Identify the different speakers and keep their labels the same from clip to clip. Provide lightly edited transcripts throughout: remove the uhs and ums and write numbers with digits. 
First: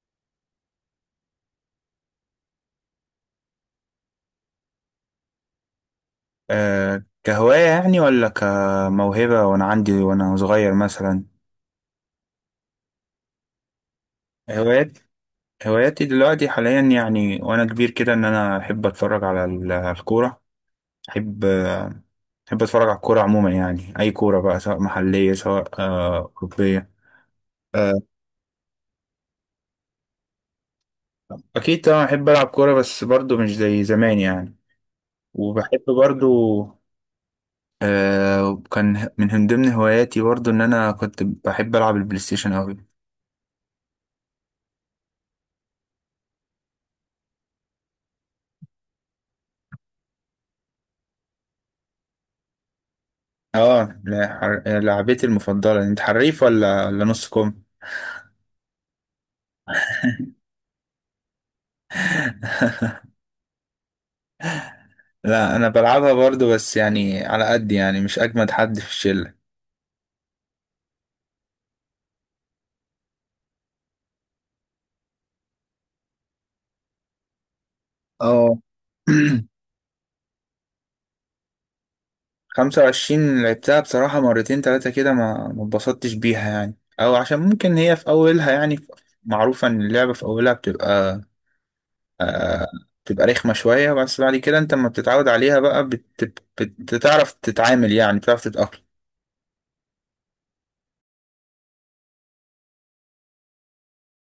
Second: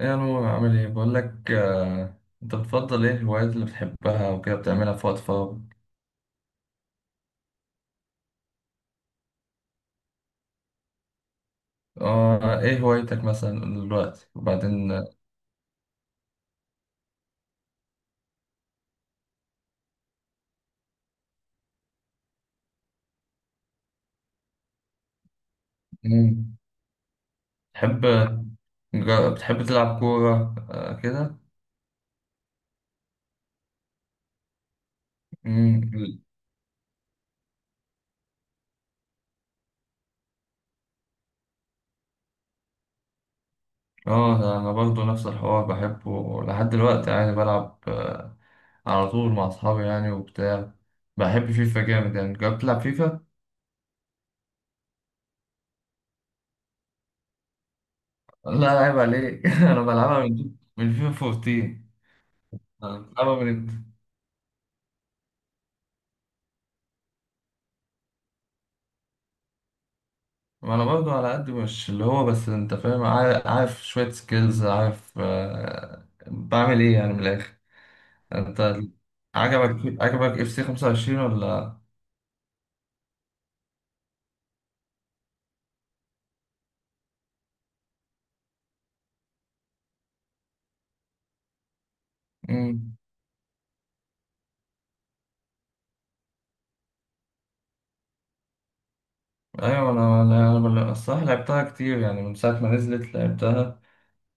Speaker 1: ايه يا نور عامل ايه بقول لك، انت بتفضل ايه الهوايات اللي بتحبها وكده بتعملها في وقت فراغ؟
Speaker 2: كهواية يعني، ولا كموهبة وأنا عندي وأنا صغير مثلا.
Speaker 1: اه، ايه هوايتك مثلا دلوقتي وبعدين
Speaker 2: هوايات هواياتي دلوقتي حاليا يعني، وأنا كبير كده إن أنا أحب أتفرج على الكورة. أحب آه، أحب أتفرج على الكورة عموما يعني، أي كورة بقى سواء محلية سواء
Speaker 1: مم،
Speaker 2: أوروبية. أه
Speaker 1: تحب بتحب تلعب كورة كده؟
Speaker 2: أكيد طبعا أحب ألعب كورة، بس برضو مش زي زمان يعني.
Speaker 1: مم،
Speaker 2: وبحب برضو. كان من ضمن هواياتي برضو إن أنا كنت بحب ألعب البلاي ستيشن أوي.
Speaker 1: اه ده انا برضو نفس الحوار بحبه لحد دلوقتي يعني بلعب على طول مع اصحابي يعني وبتاع. بحب فيفا جامد يعني، جربت تلعب فيفا؟
Speaker 2: اه، لا، لعبتي المفضلة. انت حريف ولا نص كم؟
Speaker 1: لا عيب عليك. انا بلعبها من فيفا 14. انا بلعبها من.
Speaker 2: لا، انا بلعبها برضو بس يعني على قد، يعني مش اجمد حد في الشلة.
Speaker 1: ما انا برضو على قد، مش اللي هو، بس انت فاهم، عارف، عارف شوية سكيلز، عارف بعمل ايه يعني من الاخر.
Speaker 2: اه.
Speaker 1: انت عجبك عجبك اف سي 25 ولا؟
Speaker 2: 25 لعبتها بصراحة مرتين تلاتة كده، ما اتبسطتش بيها يعني، او عشان ممكن هي في اولها يعني معروفة ان اللعبة في اولها آه
Speaker 1: امم.
Speaker 2: بتبقى رخمة شوية، بس بعد كده انت لما بتتعود عليها بقى بتعرف تتعامل، يعني بتعرف تتأقلم.
Speaker 1: ايوه انا أنا الصراحة لعبتها كتير يعني من ساعة ما نزلت لعبتها.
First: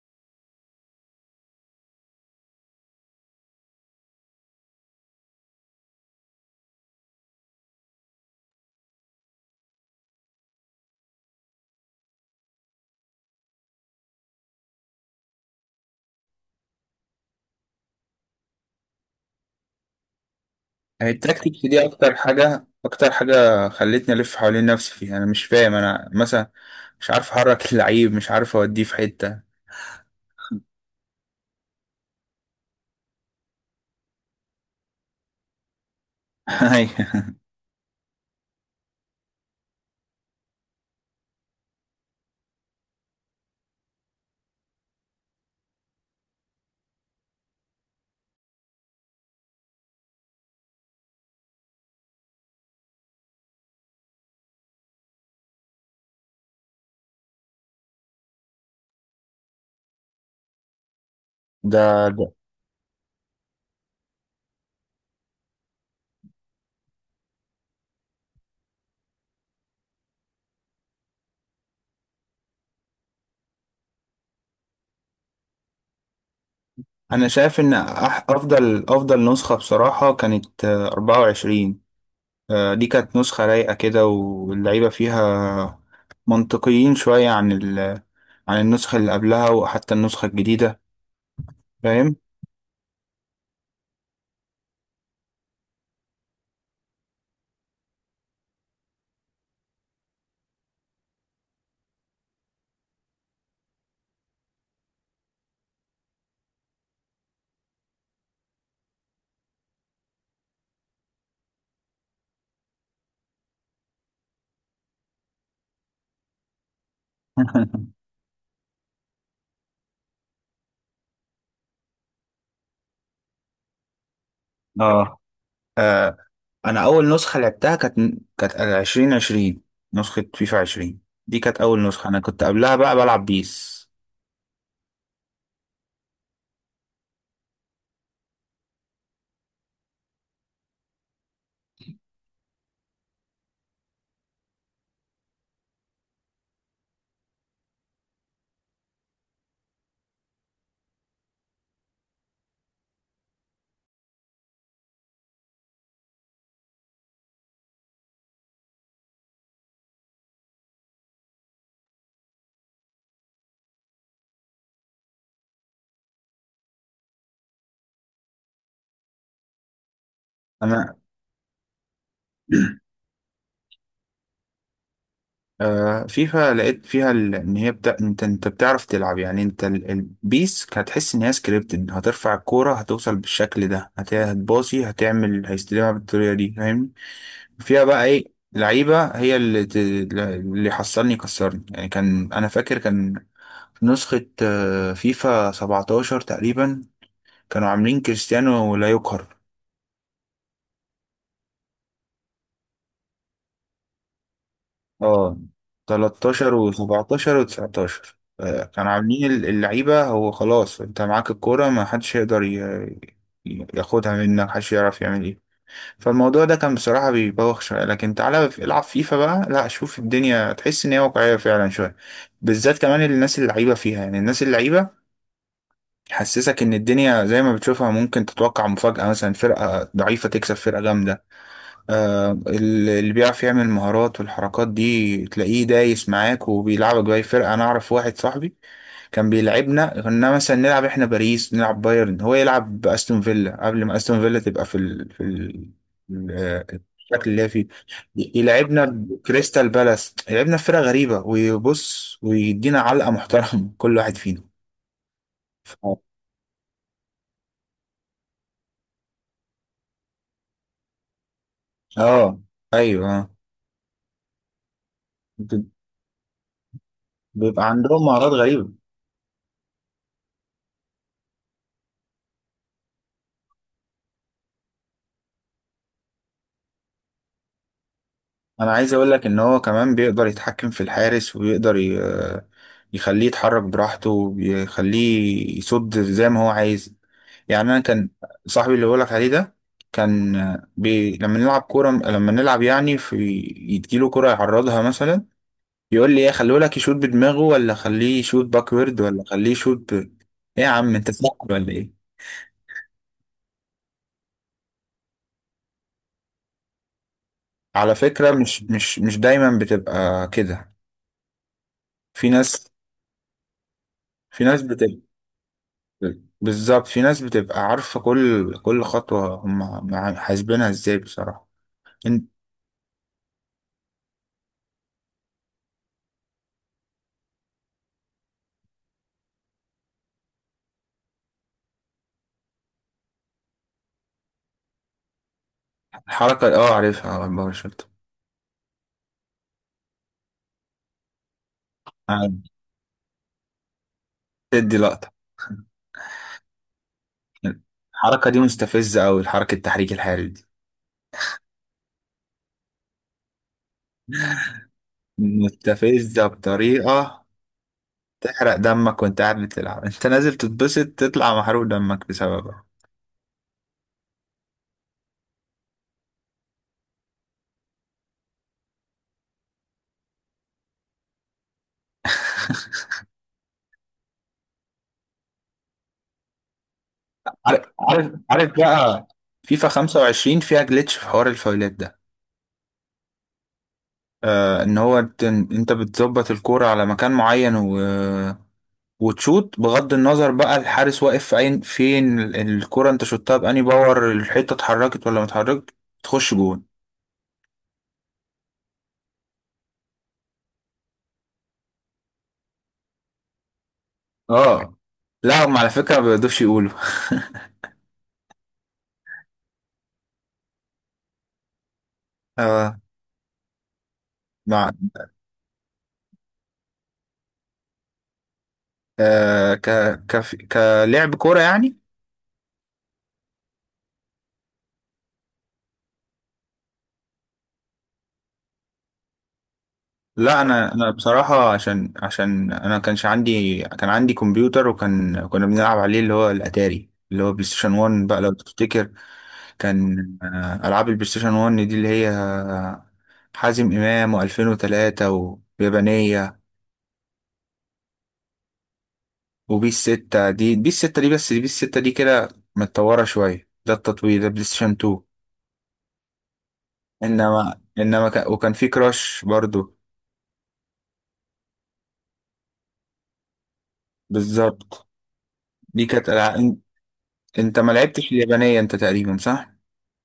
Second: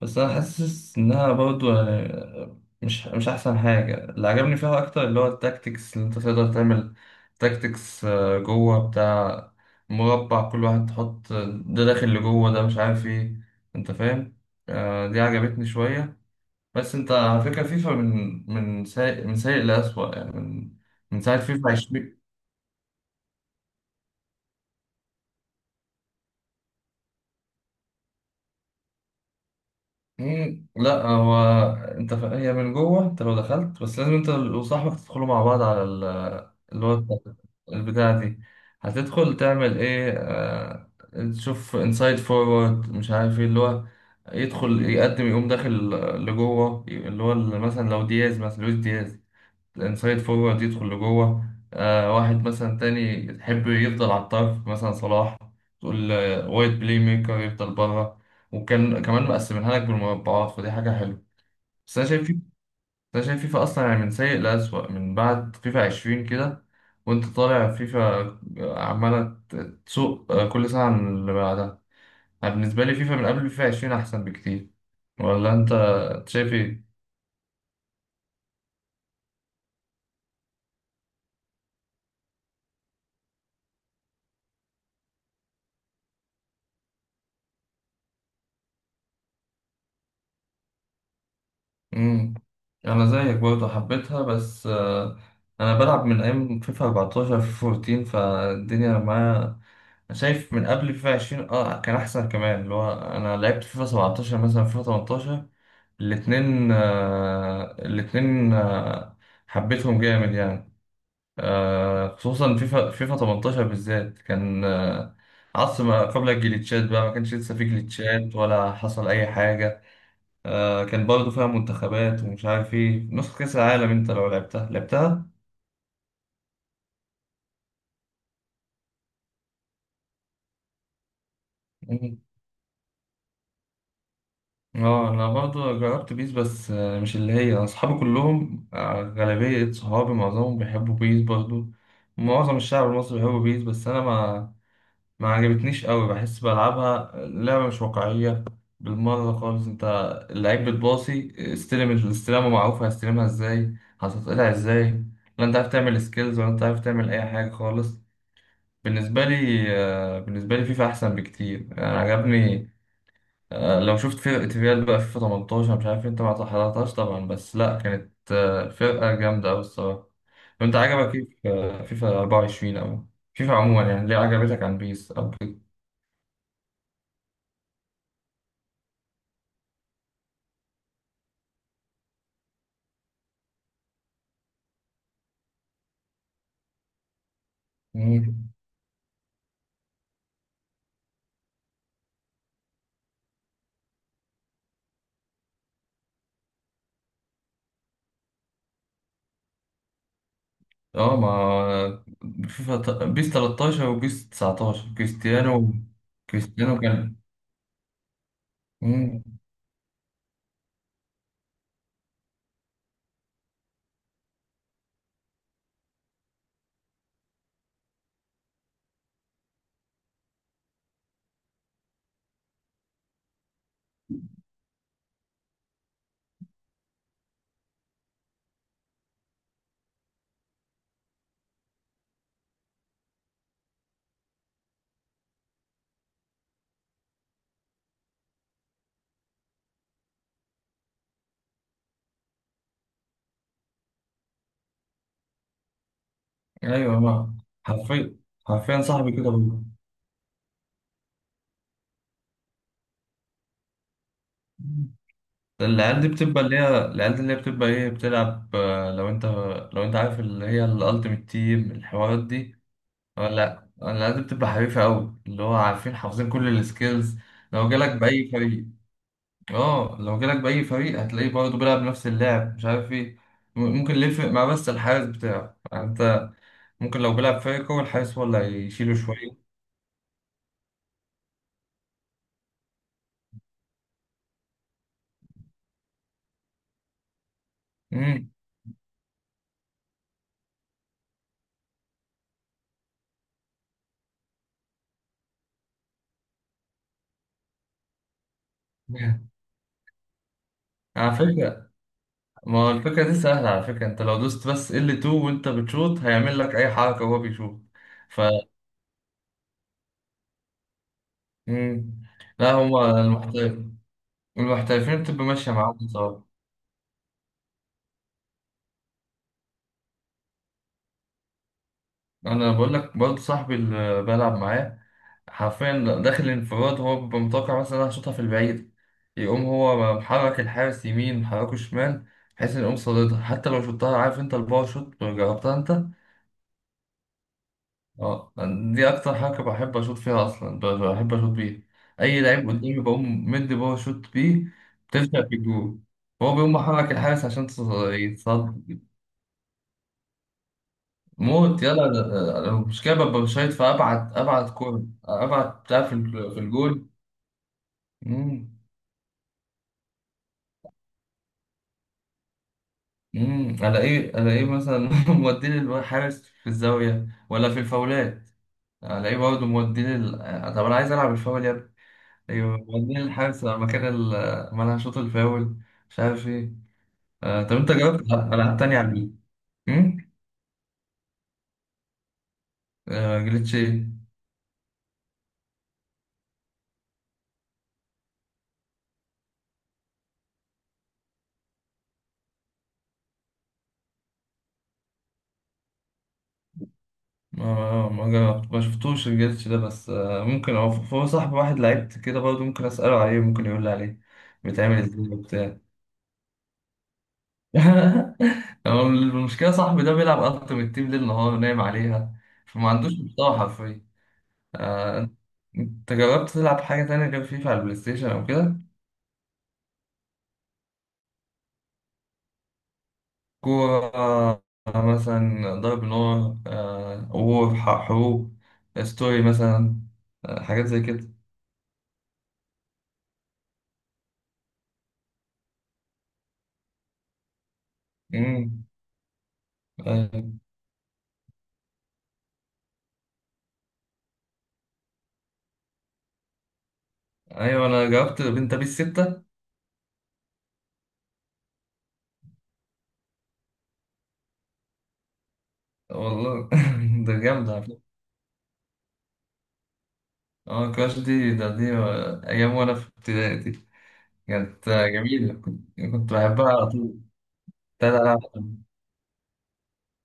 Speaker 1: بس انا حاسس انها برضو يعني مش احسن حاجه. اللي عجبني فيها اكتر اللي هو التاكتكس اللي انت تقدر تعمل تاكتكس جوه بتاع مربع كل واحد تحط ده داخل لجوه ده مش عارف ايه، انت فاهم. دي عجبتني شويه. بس انت على فكره، فيفا من سيء سيء لأسوأ يعني من
Speaker 2: يعني
Speaker 1: من ساعه
Speaker 2: التكتيكس
Speaker 1: فيفا.
Speaker 2: دي اكتر حاجه خلتني الف حوالين نفسي فيها. انا مش فاهم، انا مثلا مش عارف احرك اللعيب، مش عارف اوديه في حته.
Speaker 1: لا هو انت هي من جوه، انت لو دخلت بس لازم انت وصاحبك تدخلوا مع بعض على اللي هو
Speaker 2: أيوة.
Speaker 1: البتاعة دي، هتدخل تعمل ايه تشوف انسايد فورورد مش عارف ايه اللي هو يدخل يقدم يقوم داخل لجوه، اللي هو مثلا لو دياز، مثلا لويس دياز الانسايد فورورد يدخل لجوه. آه، واحد مثلا تاني يحب يفضل على الطرف مثلا صلاح، تقول وايت بلاي ميكر يفضل بره. وكان كمان مقسمينها لك بالمربعات، فدي حاجة حلوة.
Speaker 2: ده
Speaker 1: بس أنا
Speaker 2: ده
Speaker 1: شايف أنا شايف فيفا أصلا يعني من سيء لأسوأ من بعد فيفا عشرين كده. وأنت طالع فيفا عمالة تسوق كل سنة عن اللي بعدها. أنا بالنسبة لي فيفا من قبل فيفا عشرين أحسن بكتير، ولا أنت شايف إيه؟
Speaker 2: انا شايف ان افضل نسخه بصراحه كانت 24. دي كانت نسخه رايقه كده، واللعيبه فيها منطقيين شويه عن عن النسخه اللي قبلها وحتى النسخه الجديده، فاهم؟
Speaker 1: امم. انا زيك برضه حبيتها، بس انا بلعب من ايام فيفا 14، فالدنيا معايا. أنا شايف من قبل فيفا 20 اه كان احسن كمان، اللي هو انا لعبت فيفا 17 مثلا، فيفا 18، الاتنين حبيتهم جامد يعني. آه، خصوصا فيفا 18 بالذات كان آه عصر ما قبل الجليتشات بقى، ما كانش لسه في جليتشات ولا حصل اي حاجة. آه، كان برضه فيها منتخبات ومش عارف ايه، نسخة كأس العالم. انت لو لعبتها،
Speaker 2: اه
Speaker 1: لعبتها؟
Speaker 2: انا اول نسخه لعبتها كانت 2020، نسخه فيفا 20. دي كانت اول نسخه،
Speaker 1: مم.
Speaker 2: انا كنت قبلها بقى بلعب بيس.
Speaker 1: اه انا برضه جربت بيس بس آه مش اللي هي. اصحابي كلهم آه، غالبية صحابي، معظمهم بيحبوا بيس برضه. معظم الشعب المصري بيحبوا بيس بس انا ما عجبتنيش قوي. بحس بلعبها لعبة مش واقعية بالمرة خالص. انت اللعيب بتباصي استلم، الاستلامة معروفة، هستلمها ازاي، هتتقطع ازاي. لا انت عارف تعمل سكيلز ولا انت عارف تعمل اي حاجة خالص. بالنسبة لي بالنسبة لي فيفا أحسن بكتير يعني، عجبني. لو شفت فرقة ريال بقى فيفا 18، مش عارف أنت ما حضرتهاش طبعا، بس لأ كانت فرقة جامدة أوي الصراحة. وأنت
Speaker 2: انا
Speaker 1: عجبك إيه في فيفا 24 أو فيفا عموما يعني، ليه عجبتك عن بيس أو كده؟
Speaker 2: فيفا لقيت فيها انت بتعرف تلعب يعني. انت البيس هتحس ان هي سكريبتد، هترفع الكوره هتوصل بالشكل ده، هتباصي هتعمل هيستلمها بالطريقه دي، فاهم؟ فيها بقى ايه
Speaker 1: مم.
Speaker 2: لعيبه؟ هي اللي اللي حصلني كسرني يعني. كان انا فاكر كان نسخه فيفا 17 تقريبا، كانوا عاملين كريستيانو لا يقهر.
Speaker 1: أه ما فيفا بيس 13 وبيس 19
Speaker 2: اه
Speaker 1: كريستيانو
Speaker 2: 13 و17
Speaker 1: كريستيانو كان.
Speaker 2: و19 كانوا
Speaker 1: مم.
Speaker 2: عاملين اللعيبة، هو خلاص انت معاك الكورة ما حدش يقدر ياخدها منك، محدش يعرف يعمل ايه. فالموضوع ده كان بصراحة بيبوخ شوية، لكن تعالى العب فيفا بقى، لا شوف الدنيا تحس ان هي واقعية فعلا شوية، بالذات كمان الناس اللعيبة فيها. يعني الناس اللعيبة حسسك ان الدنيا زي ما بتشوفها ممكن تتوقع مفاجأة، مثلا فرقة ضعيفة تكسب فرقة جامدة. اللي بيعرف يعمل المهارات والحركات دي تلاقيه دايس معاك وبيلعبك بأي فرقة. أنا أعرف واحد صاحبي كان بيلعبنا، كنا مثلا نلعب إحنا باريس، نلعب بايرن، هو يلعب بأستون فيلا قبل ما أستون فيلا تبقى في ال... في ال... ال- آه،
Speaker 1: أيوه،
Speaker 2: الشكل
Speaker 1: ما
Speaker 2: اللي هي فيه.
Speaker 1: حرفيا، حرفيا
Speaker 2: يلعبنا
Speaker 1: صاحبي كده برضه.
Speaker 2: بكريستال بالاس، يلعبنا في فرقة غريبة، ويبص ويدينا علقة محترمة كل واحد فينا. ف-
Speaker 1: العيال دي بتبقى اللي هي، العيال دي اللي هي بتبقى ايه، بتلعب لو انت، لو انت عارف اللي هي الالتيميت تيم الحوارات
Speaker 2: اه،
Speaker 1: دي.
Speaker 2: ايوه،
Speaker 1: لا العيال دي بتبقى حريفة قوي، اللي هو عارفين حافظين كل السكيلز.
Speaker 2: بيبقى
Speaker 1: لو جالك
Speaker 2: عندهم
Speaker 1: بأي
Speaker 2: مهارات
Speaker 1: فريق،
Speaker 2: غريبة.
Speaker 1: اه لو جالك بأي فريق هتلاقيه برضه بيلعب نفس اللعب مش عارف ايه. ممكن اللي يفرق مع، بس الحارس بتاعه يعني، انت ممكن لو بيلعب فريق هو الحارس هو اللي
Speaker 2: انا عايز
Speaker 1: هيشيله
Speaker 2: اقول لك ان
Speaker 1: شوية.
Speaker 2: هو كمان بيقدر يتحكم في الحارس، ويقدر يخليه يتحرك براحته، ويخليه يصد زي ما هو عايز. يعني انا كان
Speaker 1: امم.
Speaker 2: صاحبي اللي بقولك عليه ده كان لما نلعب كوره، لما نلعب يعني في، يديله كوره يعرضها مثلا، يقول لي ايه، خليه لك يشوط بدماغه، ولا خليه يشوط باكورد، ولا خليه يشوط ايه يا عم، انت
Speaker 1: على
Speaker 2: سحر
Speaker 1: فكرة،
Speaker 2: ولا ايه؟
Speaker 1: ما هو الفكرة دي سهلة على فكرة، انت لو دوست بس L2 وانت بتشوط هيعمل لك اي حركة وهو بيشوط.
Speaker 2: على
Speaker 1: ف
Speaker 2: فكره، مش دايما بتبقى كده.
Speaker 1: مم.
Speaker 2: في
Speaker 1: لا
Speaker 2: ناس،
Speaker 1: هما المحترفين،
Speaker 2: في ناس بتبقى
Speaker 1: المحترفين بتبقى ماشية معاهم بصراحة.
Speaker 2: بالظبط في ناس بتبقى عارفة كل خطوة، هم حاسبينها ازاي بصراحة إن-
Speaker 1: انا بقول لك برضه صاحبي اللي بلعب معاه حرفيا، داخل الانفراد هو بيبقى متوقع مثلا انا هشوطها في البعيد، يقوم هو محرك الحارس يمين، محركه شمال، بحيث ان يقوم صاددها. حتى لو شوطها. عارف انت الباور شوت، جربتها انت؟
Speaker 2: الحركة عارفها، على الباور شوت.
Speaker 1: اه، دي اكتر حاجه بحب اشوط فيها اصلا، بحب اشوط بيها. اي
Speaker 2: عارف،
Speaker 1: لعيب قدامي بقوم مدي بقى شوت بيه،
Speaker 2: تدي لقطة.
Speaker 1: بتفشل في الجول. هو بيقوم محرك الحارس عشان
Speaker 2: الحركة دي
Speaker 1: يتصد.
Speaker 2: مستفزة أوي، الحركة التحريك الحرج دي
Speaker 1: موت يلا. أنا المشكله ببقى شايط في ابعد كوره، ابعد بتاع في
Speaker 2: مستفزة
Speaker 1: في الجول.
Speaker 2: بطريقة تحرق
Speaker 1: امم.
Speaker 2: دمك وانت قاعد بتلعب. انت نازل تتبسط تطلع محروق دمك بسببها.
Speaker 1: امم. على ايه، على ايه مثلا؟ مودين الحارس في الزاويه ولا في الفاولات؟ على ايه برضه مودين طب انا عايز العب الفاول يا. ايوه، بعدين الحارس لما كان لما انا شوط الفاول مش عارف ايه. آه، طب
Speaker 2: عارف
Speaker 1: انت جربت
Speaker 2: عارف عارف
Speaker 1: العاب تانية على
Speaker 2: بقى،
Speaker 1: البي؟
Speaker 2: فيفا
Speaker 1: امم.
Speaker 2: 25 فيها جلitch في حوار الفاولات ده.
Speaker 1: آه، جليتش ايه؟
Speaker 2: ان هو انت بتظبط الكورة على مكان معين وتشوط، بغض النظر بقى الحارس واقف في عين فين الكرة، انت شوتها بأني باور، الحتة اتحركت ولا ما اتحركت، تخش جون.
Speaker 1: ما جربت، ما شفتوش الجليتش ده بس آه ممكن هو هو صاحب واحد لعيب كده برضه، ممكن اساله عليه، ممكن يقول لي عليه
Speaker 2: اه
Speaker 1: بيتعمل ازاي
Speaker 2: لا، هم
Speaker 1: وبتاع.
Speaker 2: على فكرة ما بيقدرش يقولوا.
Speaker 1: هو المشكله صاحبي ده بيلعب التيمت تيم ليل نهار، نايم عليها. فما
Speaker 2: آه
Speaker 1: عندوش محتوى حرفيا.
Speaker 2: مع
Speaker 1: آه. انت جربت تلعب حاجه تانية غير فيفا على البلاي ستيشن او كده؟
Speaker 2: آه ك ك كلعب كورة يعني.
Speaker 1: كورة مثلا، ضرب نار وور، حروب، ستوري مثلا.
Speaker 2: لا،
Speaker 1: حاجات
Speaker 2: انا
Speaker 1: زي
Speaker 2: انا
Speaker 1: كده.
Speaker 2: بصراحة عشان انا كانش عندي، كان عندي كمبيوتر وكان كنا بنلعب عليه اللي هو الاتاري، اللي هو بلاي ستيشن 1 بقى لو
Speaker 1: مم.
Speaker 2: تفتكر. كان
Speaker 1: أيوة.
Speaker 2: ألعاب البلاي ستيشن 1 دي اللي هي حازم إمام و2003 ويابانية،
Speaker 1: أيوة، أنا جربت بنت بيس ستة.
Speaker 2: وبيس 6 دي بيس 6 دي، بس بيس 6 دي كده متطورة شوية، ده التطوير ده بلاي ستيشن 2.
Speaker 1: والله. ده جامدة على فكرة.
Speaker 2: وكان في كراش برضو.
Speaker 1: اه كراش دي، ده دي أيام وأنا في ابتدائي دي. كانت
Speaker 2: بالظبط،
Speaker 1: جميلة، كنت
Speaker 2: دي كانت
Speaker 1: كنت
Speaker 2: ألعاب.
Speaker 1: بحبها على طول.
Speaker 2: أنت ما
Speaker 1: تلات
Speaker 2: لعبتش
Speaker 1: ألعاب.
Speaker 2: اليابانية أنت تقريبا، صح؟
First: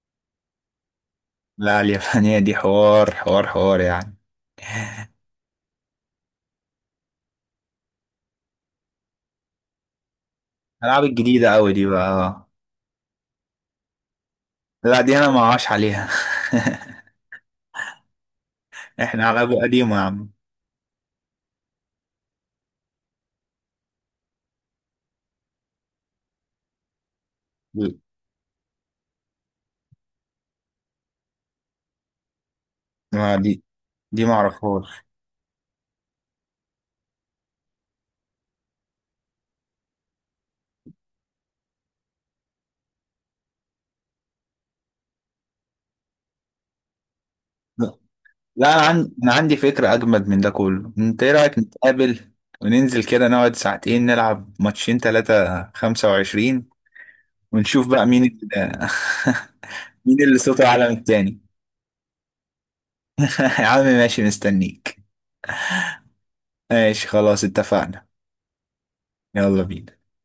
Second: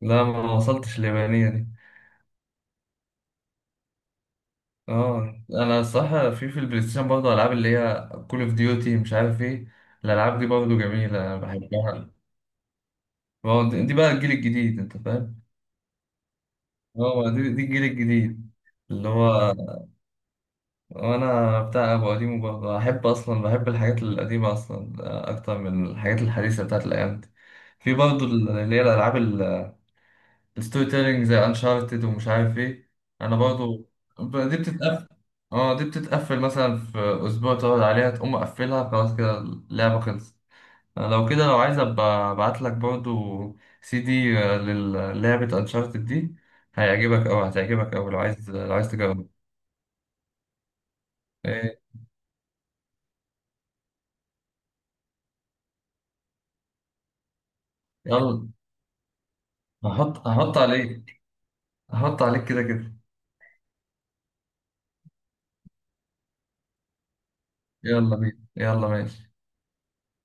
Speaker 1: لا لا، ما وصلتش ليابانية.
Speaker 2: لا، اليابانية دي حوار حوار حوار يعني.
Speaker 1: اه انا الصراحه في البلاي ستيشن برضه العاب اللي هي كول اوف ديوتي مش عارف ايه. الالعاب دي برضه
Speaker 2: الألعاب
Speaker 1: جميله، انا
Speaker 2: الجديدة أوي دي بقى
Speaker 1: بحبها. ما هو دي بقى الجيل الجديد، انت
Speaker 2: لا دي أنا ما
Speaker 1: فاهم.
Speaker 2: عاش عليها.
Speaker 1: اه، دي الجيل الجديد. اللي
Speaker 2: احنا على
Speaker 1: هو
Speaker 2: أبو قديمة يا عم.
Speaker 1: انا بتاع ابو قديم برضه، احب اصلا، بحب الحاجات القديمه اصلا اكتر من الحاجات الحديثه بتاعت الايام دي. في برضه اللي هي الالعاب ستوري تيلينج زي انشارتد ومش عارف ايه.
Speaker 2: ما
Speaker 1: انا
Speaker 2: دي
Speaker 1: برضو
Speaker 2: دي ما
Speaker 1: دي
Speaker 2: اعرفهاش.
Speaker 1: بتتقفل. اه، دي بتتقفل مثلا في اسبوع، تقعد عليها تقوم مقفلها خلاص كده، اللعبه خلصت. أنا لو كده لو عايز ابقى ابعت لك برضو CD للعبه انشارتد دي، هيعجبك اوي، هتعجبك اوي لو عايز،
Speaker 2: لا
Speaker 1: لو
Speaker 2: انا
Speaker 1: عايز
Speaker 2: عندي
Speaker 1: تجرب.
Speaker 2: انا عندي فكره اجمد من ده كله. انت ايه رايك،
Speaker 1: إيه،
Speaker 2: نتقابل وننزل كده نقعد ساعتين، نلعب ماتشين ثلاثه 25، ونشوف بقى مين
Speaker 1: يلا.
Speaker 2: اللي مين
Speaker 1: هحط
Speaker 2: اللي
Speaker 1: هحط
Speaker 2: صوته اعلى من
Speaker 1: عليك.
Speaker 2: التاني.
Speaker 1: هحط عليك كده كده.
Speaker 2: يا عم ماشي، مستنيك. ماشي خلاص، اتفقنا.
Speaker 1: يلا بينا، يلا ماشي.
Speaker 2: يلا بينا.